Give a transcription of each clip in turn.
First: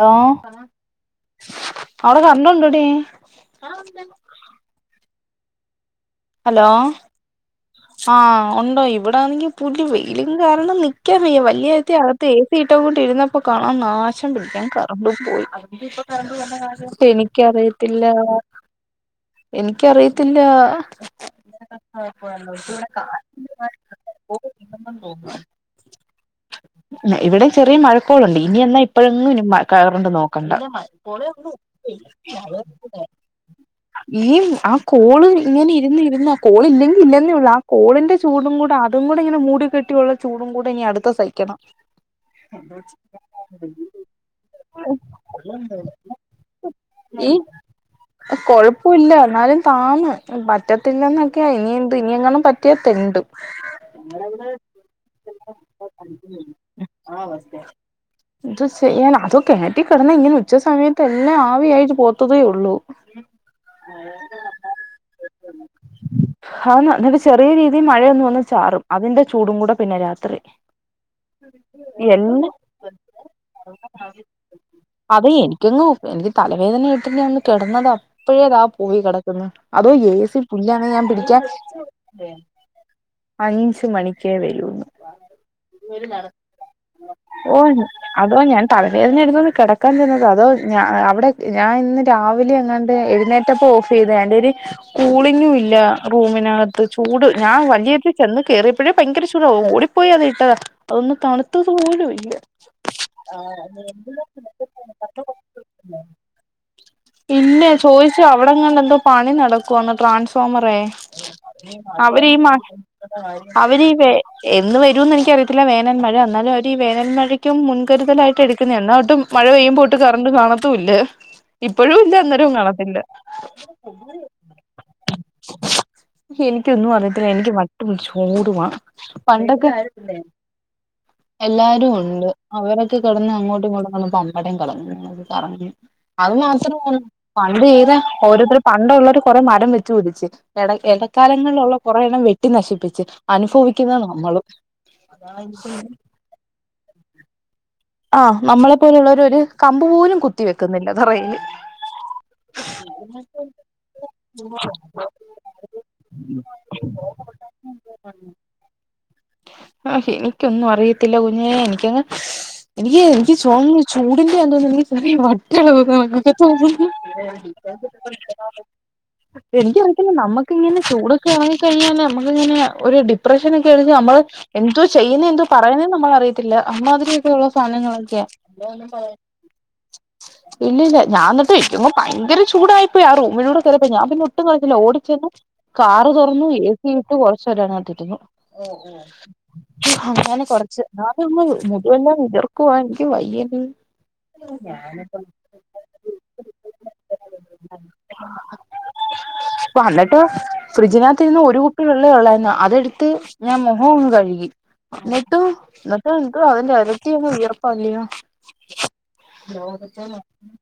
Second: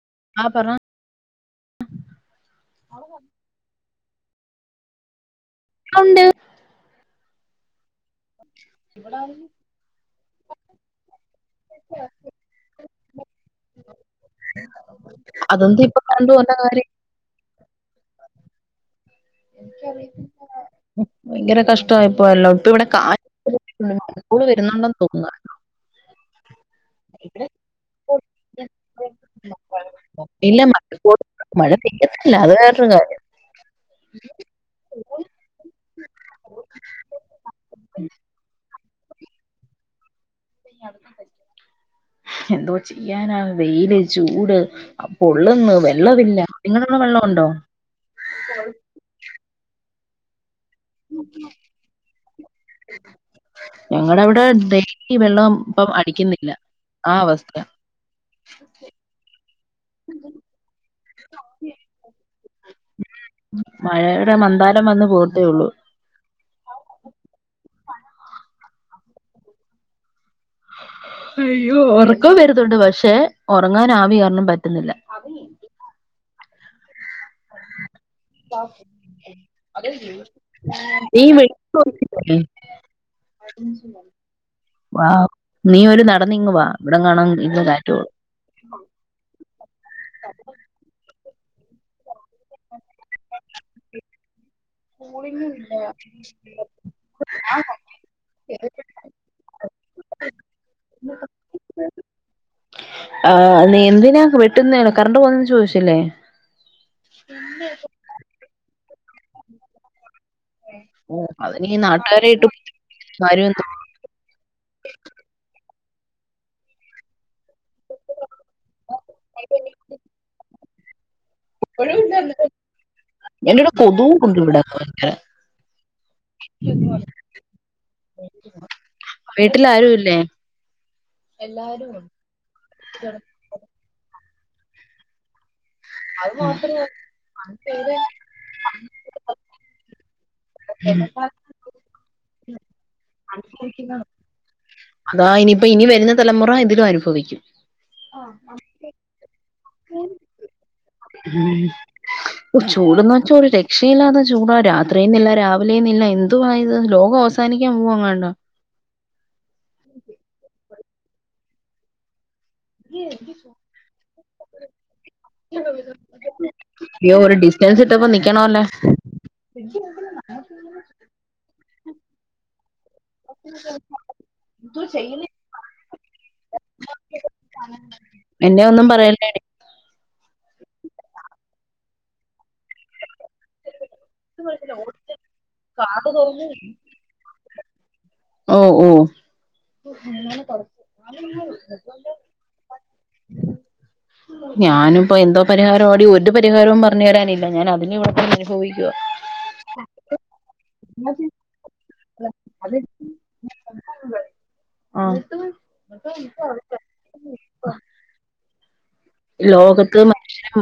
ഹ ആഹ് പറ [unintelligible] ഒന്നുണ്ടടി ഉ ഹലോ! ആഹ ഉണ്ടോ ഇവിടാണെങ്കി പുല്യ വെയിലും കാരണം നിക്കാൻ വയ്യ വല്യരാത്തി അകത്ത് എ സി ഇട്ട കൊണ്ട് ഇരുന്നപ്പോൊ കാണാൻ നാശം പിടിക്കാൻ കറണ്ടും പോയി അതൊന്നും ഇപ്പൊ കണ്ടു വന്ന കാര്യം എനിക്കറിയത്തില്ല എനിക്കറിയത്തില്ല ഭയങ്കര കഷ്ടായിപ്പോല്ലോ ഇപ്പൊ ഇവിടെ കാ കോള് വരുന്നുണ്ടെന്ന് തോന്നുന്ന് ഇവിടെ ചെറിയ മഴക്കോളുണ്ട് ഇനി എന്നാ ഇപ്പഴങ്ങും ഇ മഴ കറണ്ട് നോക്കണ്ട ഇല്ല [inaudible] മഴക്കോള് മഴ പെയ്യത്തില്ല അത് വേറൊരു കാര്യം ഈ ആ കോള് ഇങ്ങനെ ഇരുന്ന് ഇരുന്ന് ആ കോളില്ലെങ്കി ഇല്ലെന്നെ ള്ളു ആ കോളിന്റെ ചൂടും കൂടി അതും കൂടി ഇങ്ങനെ മൂടി കെട്ടിയുള്ള ചൂടും കൂടെ ഇനി അടുത്തെ സഹിക്കണം [inaudible] എന്തോ ചെയ്യാനാ വെയില് ചൂട് പൊള്ളുന്നു വെള്ളമില്ല നിങ്ങളുടെ അവിടെ വെള്ളം ഈ ഉണ്ടോ കൊഴപ്പില്ല എന്നാലും താന്ന് [inaudible] പറ്റത്തില്ലെന്നൊക്കെയാ ഇനി ഇനിയെങ്ങാനും പറ്റിയ തെണ്ടും ഞങ്ങളുടെ അവിടെ ഡെയിലി വെള്ളം ഇപ്പം അടിക്കുന്നില്ല ആ അവസ്ഥയാ എന്ത് ചെയ്യാനാ [unintelligible] ഉച്ച സമയത്ത് എല്ലാം ആവി ആയിട്ട് പോവത്തതെഉള്ളൂ മഴയുടെ മന്ദാലം വന്ന് പോകത്തേ ഉള്ളൂ ആന്ന് എന്നിട്ട് ചെറിയ രീതിയി മഴയൊന്ന് വന്ന് ചാറും അതിന്റെ ചൂടും കൂടെ പിന്നെ രാത്രി അയ്യോ ഒറക്കം എല്ലാം വരുന്നുണ്ട് പക്ഷെ ഒറങ്ങാൻ ആവി കാരണം പറ്റുന്നില്ല അതെ എനിക്കങ്ങ് എനിക്ക് തലവേദന എടുത്ത് ഞാ കിടന്നത് അപ്പൊഴേ ദാ പോയി കിടക്കുന്നു അതോ ഏ സി [unintelligible] ഞാൻ നീ പിടിക്കാൻ വെളിച്ചം അഞ്ച് മണിക്കേ വരോന്ന് വാ നീ ഒരു നടന്നിങ്ങ് വാ ഇവിടെങ്ങാണം ഓ ഇന്ന് കാറ്റ് കൊള്ളും അതാ ഞാൻ തലവേദന എടുത്തോണ്ട് കിടക്കാൻ ചെന്നതാ അതോ ഞ അവിടെ ഞാൻ ഇന്ന് രാവിലെ അങ്ങാണ്ട് എഴുന്നേറ്റപ്പ ഓഫ് ചെയ്ത [unintelligible] കൂളിങ്ങും ഇല്ല റൂമിനകത്ത് ചൂട് ഞാൻ [unintelligible] ചെന്ന് കേറിയപ്പഴേ ഭയങ്കര ചൂടാ ഓടിപ്പോയി അത് ഇട്ടതാ അതൊന്ന് തണുത്തത് പോലുഇല്ല ആഹ് നീ എന്തിനാ വെട്ടുന്നേ കറണ്ട് പോന്നന്ന് ചോദിച്ചില്ലേ ഇല്ലെ ചോദിച്ചു അവിടെങ്ങാണ്ട പണി നടക്കുവാണ് ട്രൻസ് ഓ, അതിന് ഈ [unintelligible] അവര് നാട്ടുകാരെ ഈ ഇട്ട് മ കാര്യം എന്താ അവരീ വേ എന്നു വരൂന്ന് എനിക്കറിയത്തില്ല വേ വേനൽ മഴ വന്നാലും അവരീ വേനൽ മഴക്കും മുൻ കരുതലായിട്ട് എടുക്കുന്നെയാ എന്നാ ഒട്ടും മഴ പെയ്യുമ്പോ ഒട്ടും കറന്റും കാണ ത്തു ഇല്ല ഇപ്പോഴും ഇല്ല അന്നേരവും കാണത്തില്ല എന്റെടെ കൊതുവും ഉണ്ട് ഇവിടെ ഭയങ്കര എനിക്കൊന്നും അറിയത്തില്ല എനിക്ക് വട്ട് പിടിച്ച് ഓടുവാ വീട്ടിൽ പണ്ടക്ക ആരും ഇല്ലേ എല്ലാരും ഉണ്ട് അവരൊക്കെ കിടന്ന് അങ്ങോട്ടും ഇങ്ങോട്ടും [unintelligible] കറ അത് മാത്രം [unintelligible] പണ്ട് ചെയ്ത ഓരോരുത്തര് പണ്ട് ഉള്ളോര് കൊറെ മരം വെച്ച് പിടിച്ച് എട എടക്കാലങ്ങളിലുള്ള കൊറേ എണ്ണം വെട്ടി നശിപ്പിച്ച് അനുഭവിക്കുന്ന നമ്മളും അതാ ഇനിയിപ്പോ ഇനി വരുന്ന തലമുറ ഇതിലും അനുഭവിക്കും ആഹ് നമ്മളെ പോലുള്ളവര് ഒരു കമ്പ് പോലും കുത്തി വെക്കുന്നില്ല തറയില് ഓഹ് ചൂടന്ന് വെച്ചാ ഒരു രക്ഷയില്ലാത്ത ചൂടാ രാത്രിന്നില്ല രാവിലെയന്നില്ല എന്തുവാ ഇത് ലോകം അവസാനിക്കാൻ പോവങ്ങാണ്ടാ [unintelligible] ഇൻക്കൊന്നും അറിയ ത്തില്ല കുഞ്ഞേ എനിക്കങ്ങ് എനിക്ക് എനിക്ക് [unintelligible] ചൂടിന്റെ ആണെന്ന് തോന്നുന്നു ഈ. എടി വട്ടാണെന്ന് [unintelligible] തോന്നുന്നു, അയ്യോ ഒരു ഡിസ്റ്റൻസ് ഇട്ടപ്പോ നിക്കണോല്ലേ എനിക്കറിയത്തില്ല നമുക്ക് ഇങ്ങനെ ചൂടൊക്കെ ആ കഴിഞ്ഞല് നമ്മളിങ്ങനെയാ. ഒരു ഡിപ്രഷനൊക്കെ അടിച്ച് നമ്മൾ എന്തോ ചെയ്യുന്നെ എന്തോ പറയുന്നെ നമ്മൾ അറിയത്തില്ല അമ്മാതിരിയൊക്കെ ഉള്ള സാധനങ്ങളൊക്കെ എന്നെ ഒന്നും പറയല്ലേടി ഇല്ലില്ല. [unintelligible] ഭയങ്കര ചൂടായിപ്പോയി ആ റൂമിലൂടെ ക അപ്പൊ ഞാൻ പിന്നെ ഒട്ടും കളിച്ചില്ല ഓടിച്ചെന്ന് കാറ് തുറന്നു എസി ഇട്ട്. സ്വരയാണ് ആദ്യം. ഓഹ് ഓഹ് അങ്ങനെ കൊറച്ച് ആദ്യം ഒന്ന്. [unintelligible] ഞാനിപ്പോ എന്തോ പരിഹാരയടി ഒരു പരിഹാരവും പറഞ്ഞു തരാനില്ല ഞാൻ അതിലും ഇവിടെ കിടന്ന് അനുഭവിക്കുവാ. ഒരുതുള്ളിയെ ഉള്ളായിരുന്നു അതെടുത്ത് ഞാൻ മുഖമൊന്ന് കഴുകി, എന്നിട്ട് ആഹ് എന്നിട്ട് എന്തുവാ അതിൻ്റെ ഇരട്ടി അങ്ങ് വിയർ [unintelligible] [unintelligible] ഓ ലോകത്ത് മനുഷ്യന്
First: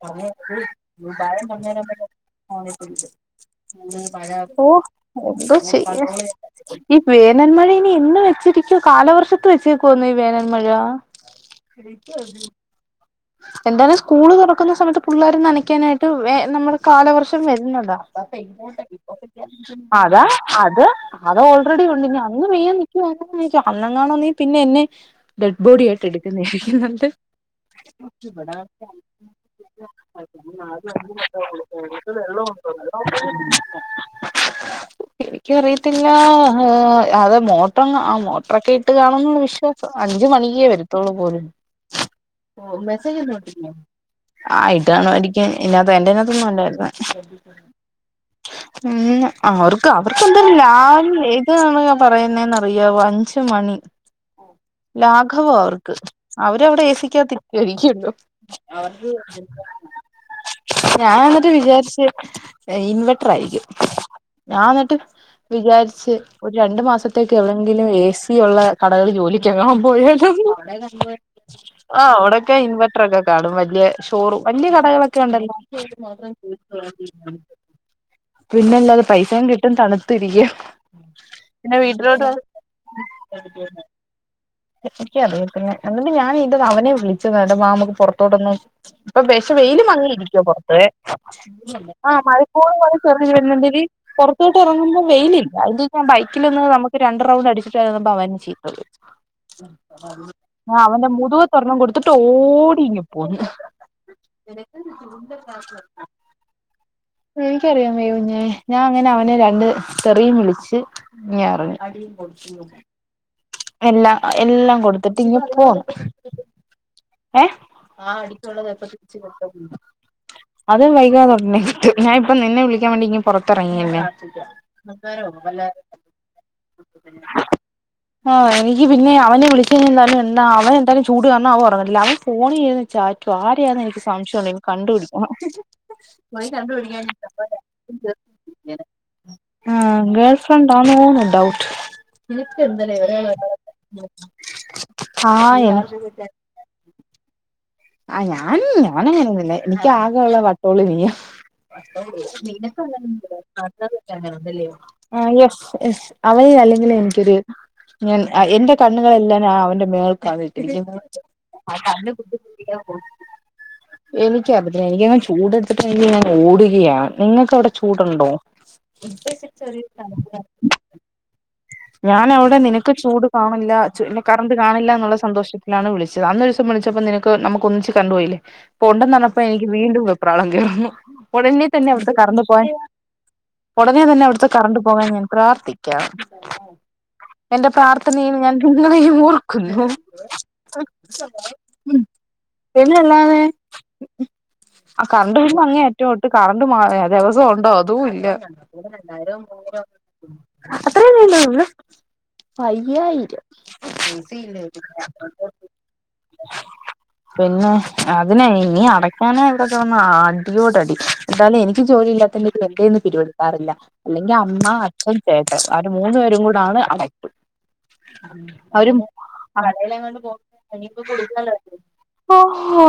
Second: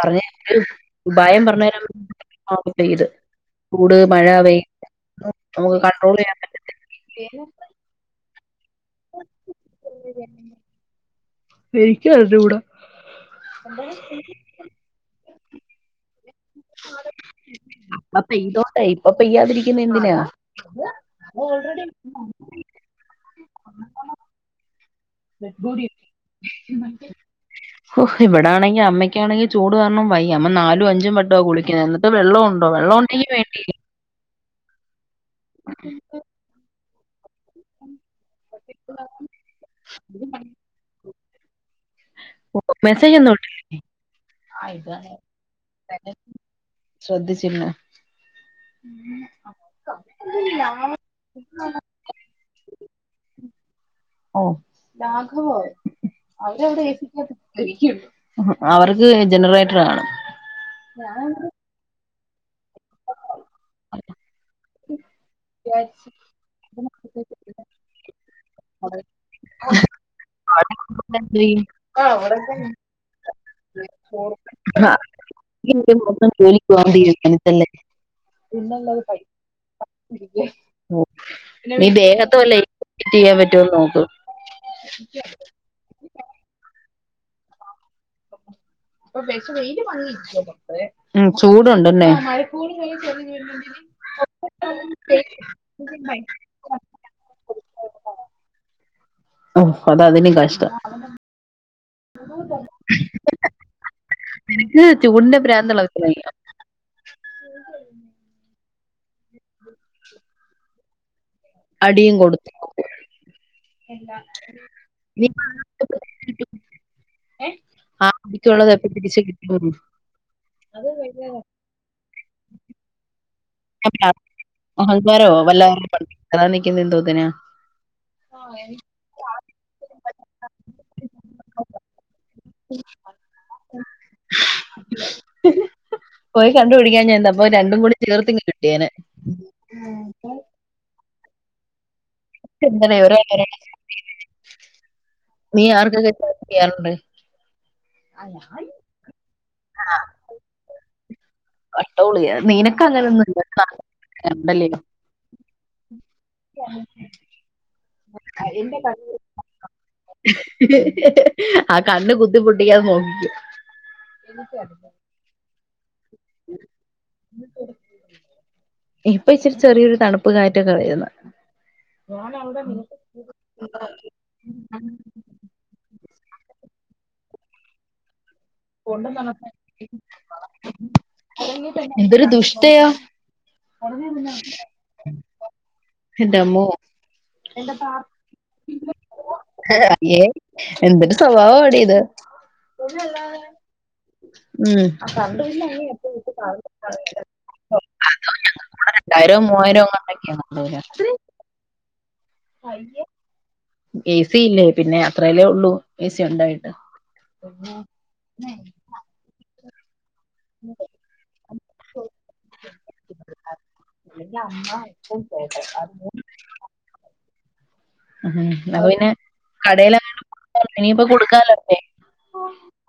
പറഞ്ഞ ഒരു ഉപായം പറഞ്ഞു തരാൻ പറ്റും. പെയ്ത് ചൂട് മഴ വെയി എന്തോ നമുക്ക് ചെയ്യാൻ കൺട്രോൾ പറ്റും ഈ വേനൽമഴ ഇനി എന്ന് വെച്ചിരിക്ക ഇത് കാലവർഷത്ത് വെച്ചേക്കുവാന്നേ ഈ വേനൽമഴ. എനിക്കും അറിഞ്ഞുകൂടാ. എന്താണ് സ്കൂള് തുറക്കുന്ന സമയത്ത് പൂ പിള്ളേര് നനയ്ക്കാൻ ആയിട്ട് വേ നമ്മൾ കാലവർഷം വരുന്നതാ ഇപ്പ പെയ്തോട്ടെ ഇപ്പൊ പെയ്യാതിരിക്കുന്ന എന്തിനാ അതാ അത് അത് ഓൾറെഡി ഉണ്ട് ഇനി അന്ന് പെയ്യാൻ നിക്കുവ എനിക്ക് അന്നെങ്ങാനും നീ പിന്നെ എന്നെ. ഡെഡ് ബോഡിയായിട്ട് എടുക്കുന്നരിക്കും. ഇവിടാണെങ്കിൽ അമ്മയ്ക്കാണെങ്കിൽ ചൂട് കാരണം വയ്യ അമ്മ നാലും അഞ്ചും വട്ടവാ കുളിക്കുന്നത്, എന്നിട്ട് വെള്ളം ഉണ്ടോ വെള്ളം ഉണ്ടെങ്കിൽ വേണ്ടില്ല. എനിക്കറിയത്തില്ല. അതെ മോട്ടോന്ന് ആ ഇത്രയ്ക്കെട്ട് കാണുന്നുള്ള വിശ്വാസം അഞ്ച് മണിക്കുവരും. തോളുപോര് ഓ മെസ്സേജ് ഒന്നും മെസ്സേജൊന്നും ഇട്ടിട്ടില്ലേ ഇട്ടില്ലേ ആ ഇടനോരിക്കാൻ ഇതിനകത്ത് എന്റെനകത്തൊന്നും അല്ല ഇടുന്നെ ശ്രദ്ധിച്ചില്ല മ് അവർക്ക് അവർക്കന്തെ ഏതാണ് പറയുന്നെന്ന് എന്ന് അറിയാവോ അഞ്ച് മണി ഓ ലാഘവാ അവർക്ക് അവരവിടെ എ സി ക്കാതത്ത് അവർക്ക് ജനറേറ്റർ കാണും ഞാൻ എന്നിട്ട് വിചാരിച്ച് ഇൻവെർട്ടർ ആയിരിക്കും ഞാൻ എന്നിട്ട് വിചാരിച്ച് ഒരു രണ്ടു മാസത്തേക്ക് എവിടെങ്കിലും എ സി ഉള്ള കടകളിൽ ജോലിക്ക് എങ്ങാനം പോയാലോന്ന് ആ അവിടെ ഇക്ക ഇൻവെർട്ടർ അല്ലെ കാട്ടിലും വലിയ സ്റ്റോർ വലിയ കടകളൊക്കെ ഉണ്ടല്ലോ ജോലിക്ക് പോകാൻ തീരുമാനിച്ചല്ലേ പിന്നെല്ലാതെ പൈസയും കിട്ടും തണുത്ത് ഇരിക്കും പിന്നെ നീ വീട്ടിലോട്ട് ദേഹത്ത് വല്ല ചെയ്യാൻ പറ്റുമോന്ന് നോക്ക് എനിക്ക് അറിയത്തില്ല എന്നിട്ട് ഞാൻ ഇത് അവനെ വിളി നെടുമ പുറത്തോട്ടൊന്ന് ഇപ്പൊ [unintelligible] വെയിൽ മങ്ങി ഇരിക്കുവോ പുറത്ത് ഉം ചൂടുണ്ടല്ലേ ആ മഴക്കോളൂ പോലെ ചെറിയ പുറത്തോട്ട് ഇറങ്ങുമ്പോ വെയിലില്ല അതിന്റെ ഞാൻ ബൈക്കിൽലൊന്ന് നമുക്ക് രണ്ട് റൗണ്ട് അടിച്ചിട്ടായി അവൻ എന്നെ ചീത്തവിളിച്ച് ഓഹ് അത് അതിനും കഷ്ടം ആ അവന്റെ മുതുകത്ത് ഒരണ്ണം കൊടുത് എന്നിട്ട് ഓടി ഇങ്ങ് പോന്ന് [inaudible] നിനക്ക് ചൂടിന്റെ പ്രാന്തുള്ള കൊച്ചിനായിരിക്കും എനിക്കറിയാൻ വയ്യ കുഞ്ഞേ ഞാൻ അങ്ങനെ അവനെ രണ്ട് തെറിയും വിളിച്ച് ഞാൻ അറിഞ്ഞ് എന്താ നീ പോന്ന് തിരിച്ച് കിട്ടും അത് വൈകാതെ തന്നെ കിട്ടും ഞാൻ ഇപ്പേ നിന്നെ വിളിക്കാൻ വേണ്ടി പുറത്തിറങ്ങിയല്ലേ അഹങ്കാരോ വല്ലവരുടെയും പള്ളി കേറാൻ നിക്കുന്നെ എന്തോത്തിനാ ആ എനിക്ക് പിന്നെ അവനെ വിളിച്ച് കഴിഞ്ഞാൽ അവൻ എന്തായാലും ചൂട പ്രവർലാവാ ഫോണിൽ ചാറ്റുവാ ആരെ ആ എന്ന് എനിക്ക് സംശയം ഉണ്ട് കണ്ടുപിടിക്കണം പോയി കണ്ടുപിടിക്കാഞ്ഞെന്താ അപ്പൊ രണ്ടും കൂടി ചേർത്തിങ്ങ് കിട്ടിയേനെ ഗേൾഫ്രണ്ട് ആണോ ഡൗട്ട് നിനക്ക് എന്തടെ എന്തിനാ ഒരാ [unintelligible] ആ ക്ലിയർ ഉണ്ട് ആ ഞാൻ ഞാനങ്ങനെയൊന്നും മില്ല എനിക്ക് ആകെയുള്ള വട്ടോള് മിനി വട്ടോളിയാ നിനക്ക് അങ്ങനൊന്നും ഇല്ല കണ്ടല്ലയോ ആ യെസ് യെസ് അവൾ അല്ലെങ്കിലും എനിക്കൊരു ഞാൻ എന്റെ കണ്ണുകളെല്ലാം ഞാൻ അവന്റെ മേൾക്ക് ഇട്ടിരിക്കുന്നത് ആ കണ്ണ് കുത്തി പൊട്ടിക്കാതെ നോക്കിക്കും എനിക്ക് അവിടെ അങ്ങ് എനിക്ക് ചൂടെടുത്തിട്ട് ഞാൻ ഓടുകയാ നിങ്ങക്കവിടെ ചൂടുണ്ടോ ഇപ്പൊ ഇച്ചിരി ചെറിയൊരു തണുപ്പ് കാറ്റൊക്കെ വരുന്ന് ഞാൻ അവിട നിനക്ക് ചൂട് കാണില്ല ഇന്ന് കറണ്ട് കാണില്ല എന്നുള്ള സന്തോഷത്തിലാണ് വിളി അന്നൊരു ദിവസം വിളിച്ചപ്പോ നിനക്ക് നമുക്ക് ഒരുമിച്ച് കറണ്ടു പോയില്ലേ പോണ്ടെന്നറിഞ്ഞപ്പോ എനിക്ക് വീണ്ടും വെപ്രാളം കേറുന്നു ഒടനെ തന്നെ അവിടുത്തെ എന്തൊരു കറണ്ട് പോവാൻ ദുഷ്ടയാ ഒടനെ തന്നെ അവിടുത്തെ കറണ്ട് പോവാൻ ഞാൻ പ്രാർത്ഥിക്കാം [unintelligible] എന്റെ പ്രാർത്ഥനയിൽ ഞാൻ നിങ്ങളെയും ഓർക്കുന്നു എന്തൊരു സ്വഭാവോടി ഇത് പിന്നല്ലാതെ ഉം ആ കറണ്ട് ബില്ല് അങ്ങേയറ്റാ ഒട്ടും കറണ്ട് മാ ദിവസോം ഒണ്ടോ അതും ഇല്ല രണ്ടായിരോ മൂവായിരോ അങ്ങാണ്ടൊക്കെയാണ് തോന്നുന്നു [unintelligible] അയ്യായിരം എ സി ഇല്ലേ പിന്നെ അത്രയല്ലേ ഉള്ളൂ എ സി ഉണ്ടായിട്ട് പിന്നെ അതിനെ ഇനി അടക്കാന അവിടെ കിടന്ന് ആ അടിയോടടി എന്താലും എനിക്ക് ക്ക് ജോലി ഇല്ലാത്തോണ്ട് പിന്നെ എന്റേന്ന് [unintelligible] ഇല്ല അല്ലെങ്കി അമ്മ അച്ഛൻ ചേട്ടൻ കാരണം മൂന്നു പേരും കൂടാണ് അവിടെ. ഉം അപ്പൊ പിന്നെ കടയിലങ്ങാണ്ട് കൊടുക്കാലോ ഇനിയിപ്പോ കൊടുക്കാലോ അല്ലേ ഓ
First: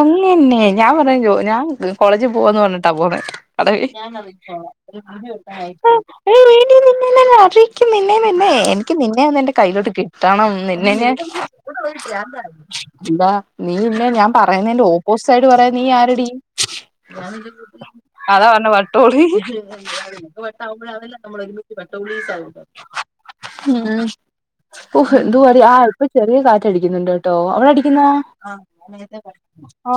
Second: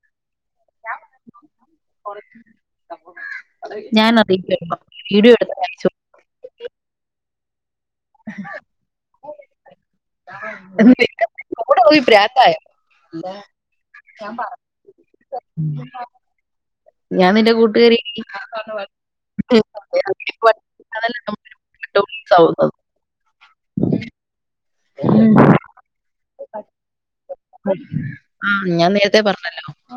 അങ്ങന്നെ ഞാൻ പറഞ്ഞോ ഞാൻ കോളേജിൽ പോവാന്ന് പറഞ്ഞിട്ടാ പോന്ന്. ഞാൻ അറിയിക്കാം വീഡിയോ എടുത്ത് അയച്ചു [unintelligible] [unintelligible] കറി ക്ക് നിന്നെ നിന്നെ എനിക്ക് നിന്നെ ഒന്ന് എന്റെ കയ്യിലോട്ട് കിട്ടണം നിന്നെ ഞാൻ കൂടെ പോയി പ്രാന്തായോ എന്താ നീ നിന്നെ ഞാൻ പറയുന്നേന്റെ ഓപ്പോസിറ്റ് സൈഡ് പറയാൻ നീയാരെടീ ഞ ഞാൻ നിന്റെ കൂട്ടുകാരി അതാ പറഞ്ഞ് വട്ടോളി വട്ടാകുമ്പോഴാണല്ലോ നമ്മൾ ഒരുമിച്ച് ഡോക്സ് വട്ടൊളീസാവുക ആവുന്നത് ഉം ഓ ഹെന്തു വെറി ആ പ ചെ ഈ കാറ്റടിക്കുന്നുണ്ട് ട്ടോ അവിടെടിക്കുന്ന ആ ഞാൻ നേരത്തെ പറഞ്ഞല്ലോ ആ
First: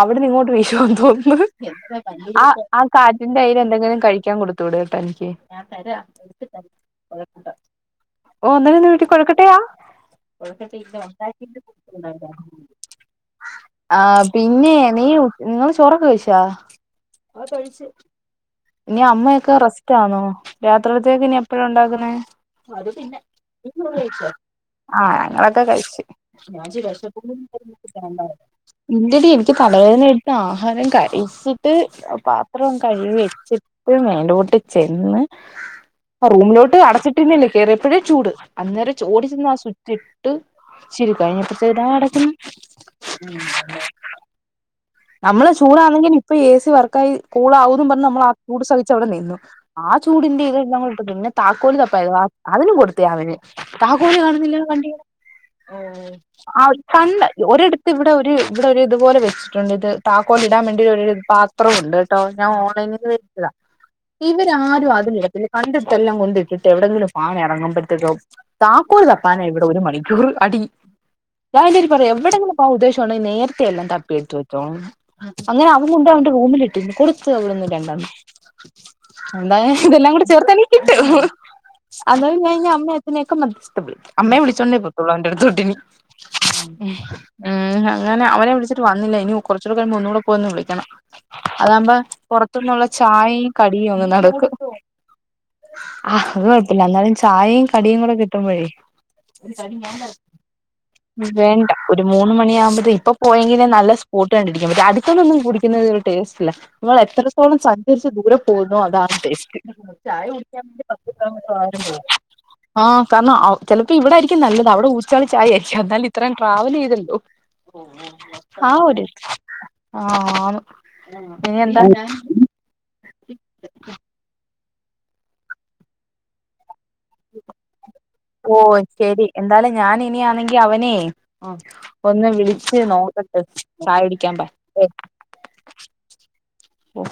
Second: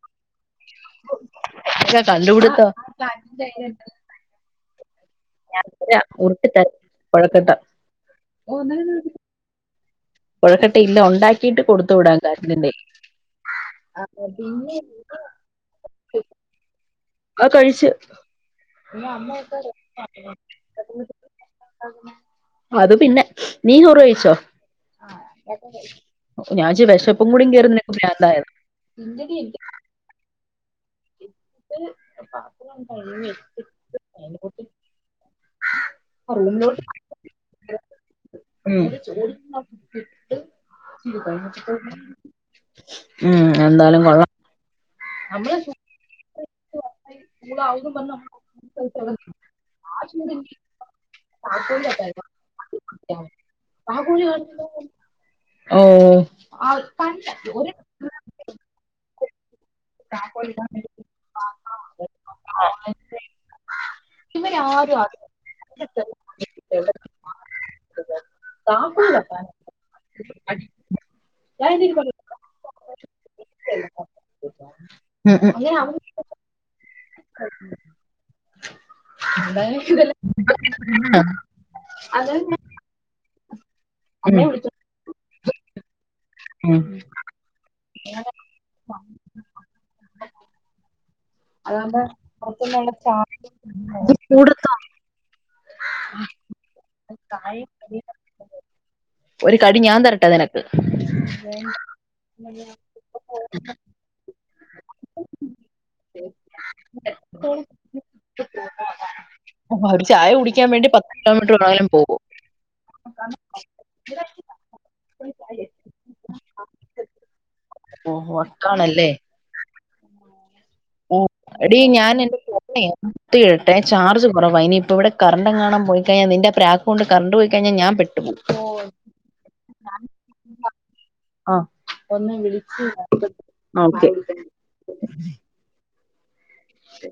അവിട്ന്ന്ങ്ങോട്ട് വീശ് ന്തോന്ന് ഒക്കെ ആ കണ്ടുപിടുത്തോ ആ കാറ്റിന്റെ അയ്ൽ എന്തെങ്കിലും കഴിക്കാൻ കൊടുത്തൂട്. [unintelligible] ഞാൻ തരാം ഉറ്ട്ട് തെ ഓ ന്നിട്ട് കൊഴക്കെട്ടയാ? കൊഴക്കട്ട ഇല്ല ഉണ്ടാക്കിയിട്ട് കൊടുത്തു വിടാൻ കാറ്റിന്റെ ആഹ് പിന്നെ നീ ങ്ങള് ചോറൊക്കെ കയ്ചോ? ആ കഴിച്ച് ഇനി അമ്മയൊക്കെ റസ്റ്റാണോ രാത്രിലത്തേക്ക് ഇനി എ എപ്പഴാ ഉണ്ടാക്കുന്നെ അത് പിന്നെ കഴിച്ചോ ആ ഞങ്ങൾ ഒക്കെ കഴിച്ച് ഞാൻ വിചാരിച്ചു വിശപ്പും കൂടി കേറി നിനക്ക് ഭ്രാന്തായെന്ന് ഇല്ലെടി എനിക്ക് തലവേദന എടുത്ത് ആഹാരം ക ഇസിഡ്പാത്രം കഴുകി വെച്ചിട്ട് മേലോട്ട് ചെന്ന് ആ റൂമിലോട്ട് അടച്ചിട്ടിരുന്നില്ലേ കേയറിയപ്പോഴേ ചൂട് ഉം അന്നേരം ഓ ടിച്ചെന്ന് ആ സുച്ഛ് ഇട്ട് ഇച്ചിരി കഴിഞ്ഞപ്പോഴത്തേ താ കിടക്കുന്നു ഉം എന്തായാലും കൊള്ളാം നമ്മള് ചൂടാണെങ്കിൽ ഇപ്പൊ എ സി നമ്മൾ നമ്മൾ ചൂടങ്കിൽ ഇപ്പൊ എസി വർക്കായി കൂളാവും പറഞ്ഞ് നമ്മൾ ആ ചൂട് സഹിച്ച അവിടെ നിന്നു ആ ചൂടിന്റെ ഇത്ൽ നമ്മൾ പിന്നെ താക്കോലി തപ്പായത് അതിനും കൊടുത്തിയാ അവന് താക്കോലി കാണുന്നില്ല വണ്ടി ഓ ഒരിടത്ത് ഇവിടെ ഒരു ഇവിടെ ഒരു ഇത്പോലെ വെച്ചിട്ടുണ്ട് ഇത് താക്കോൽ ഇടാൻ വേണ്ടി ഒരു പാത്രണ്ട് കേട്ടോ ഞാൻ ഓൺലൈനിൽന്ന്വരുത്തിയതാ ഇവരാരും അതിലടത്തി കണ്ടത്തെല്ലാം കൊണ്ട ഇട്ടിട്ട് എവിടെയങ്കിലും പോകാൻ ഇറങ്ങുമ്പഴേക്കും താക്കോൽ തപ്പാന ഇവിടെ ഒരു മണിക്കൂർ അടി ഞാൻ ഇനി പറഞ്ഞു എവിടെങ്കിലും പോകാൻ ഉദ്ദേശിക്കുണ്ടകിൽ നേരത്തെ എല്ലാം തപ്പിയടുത് ഉം ഉം അങ്ങനെ അവൻ കൊണ്ട് അവന്റെ റൂമിലിട്ടിന്ന് കൊടുത്തു അവവിടെന്ന് രണ്ടണ്ണം എന്താ ഇതെല്ലാം കൂടി ചെറുകനെ കിട്ടും അത്കഴിഞ് അമ്മയഛനെയൊക്കെ അമ്മയേ ഉം വിളിച്ചോണ്ടേ പോത്തുള്ളു അവന്റടുതൊട്ടിനി ഉം [unintelligible] ഉം അങ്ങനെ അവരെ വിളിച്ചിട്ട് വന്നില്ല ഇനി കുറച്ചൂടെ കഴ ഒന്ന കൂടെ പോയിന്ന് വിളിക്കണം അതാകുമ്പോ അതാകുമ്പ പുറത്തുന്നുള്ള പുറത്തന്നള്ള ച [unintelligible] കുടക്ക ആ അത് കൊഴപ്പില്ല എന്നാലും ചായയും കടിയും കൂടെ കിട്ടുമ്പോഴേ ഒരു കടി ഞാൻ തരട്ടെ നിനക്ക് വേണ്ട ഒരു മൂന്ന് മണിയ ആകുമ്പോത്ത ഇപ്പൊ പോയെങ്കിലേ നല്ല സ്പോട്ട് കണ്ടു പിടിക്കാൻ പറ്റൂ മറ്റേ അടുത്തൊന്നും കുടിക്കുന്നത് ല്ല നിൾ എത്രത്തോളം സഞ്ചരിച്ച് ദൂരെ പോകുന്നു അതാണ് ടെസ്റ്റ്‌ ഒരു ചായ കുടിക്കാൻ കുടി വേണ്ടി പത്ത് കിലോമീറ്റർ വേണേലും പോകും [unintelligible] കാരണം ചിലപ്പോ ഇവിടെയിരിക്കും നല്ലത് അവിടെ ഊച്ചാളി ചായയായിരിക്കും എന്നാലും ഇത്രയും ട്രാവൽ ചെയ്തല്ലോ ഓ ആ ഒര് അനു ഓഎടി ഞാൻ എന്റെ ഫോണേ കുത്തി ഇടട്ടെ ചാർജ് കുറവ ഇനി ഇപ്പ ഇവിടെ കറണ്ട് എങ്ങാനും പോയി കഴിഞ്ഞാ നിന്റെ പ്ര ഓ ശെരി എന്താലും ഞാൻ ഇനിയാണെങ്കി അവനേ ഒന്ന് വിളിച്ചു നോക്കട്ട് ആ ഓക്കെ ചായടിക്കാൻ പ ശരി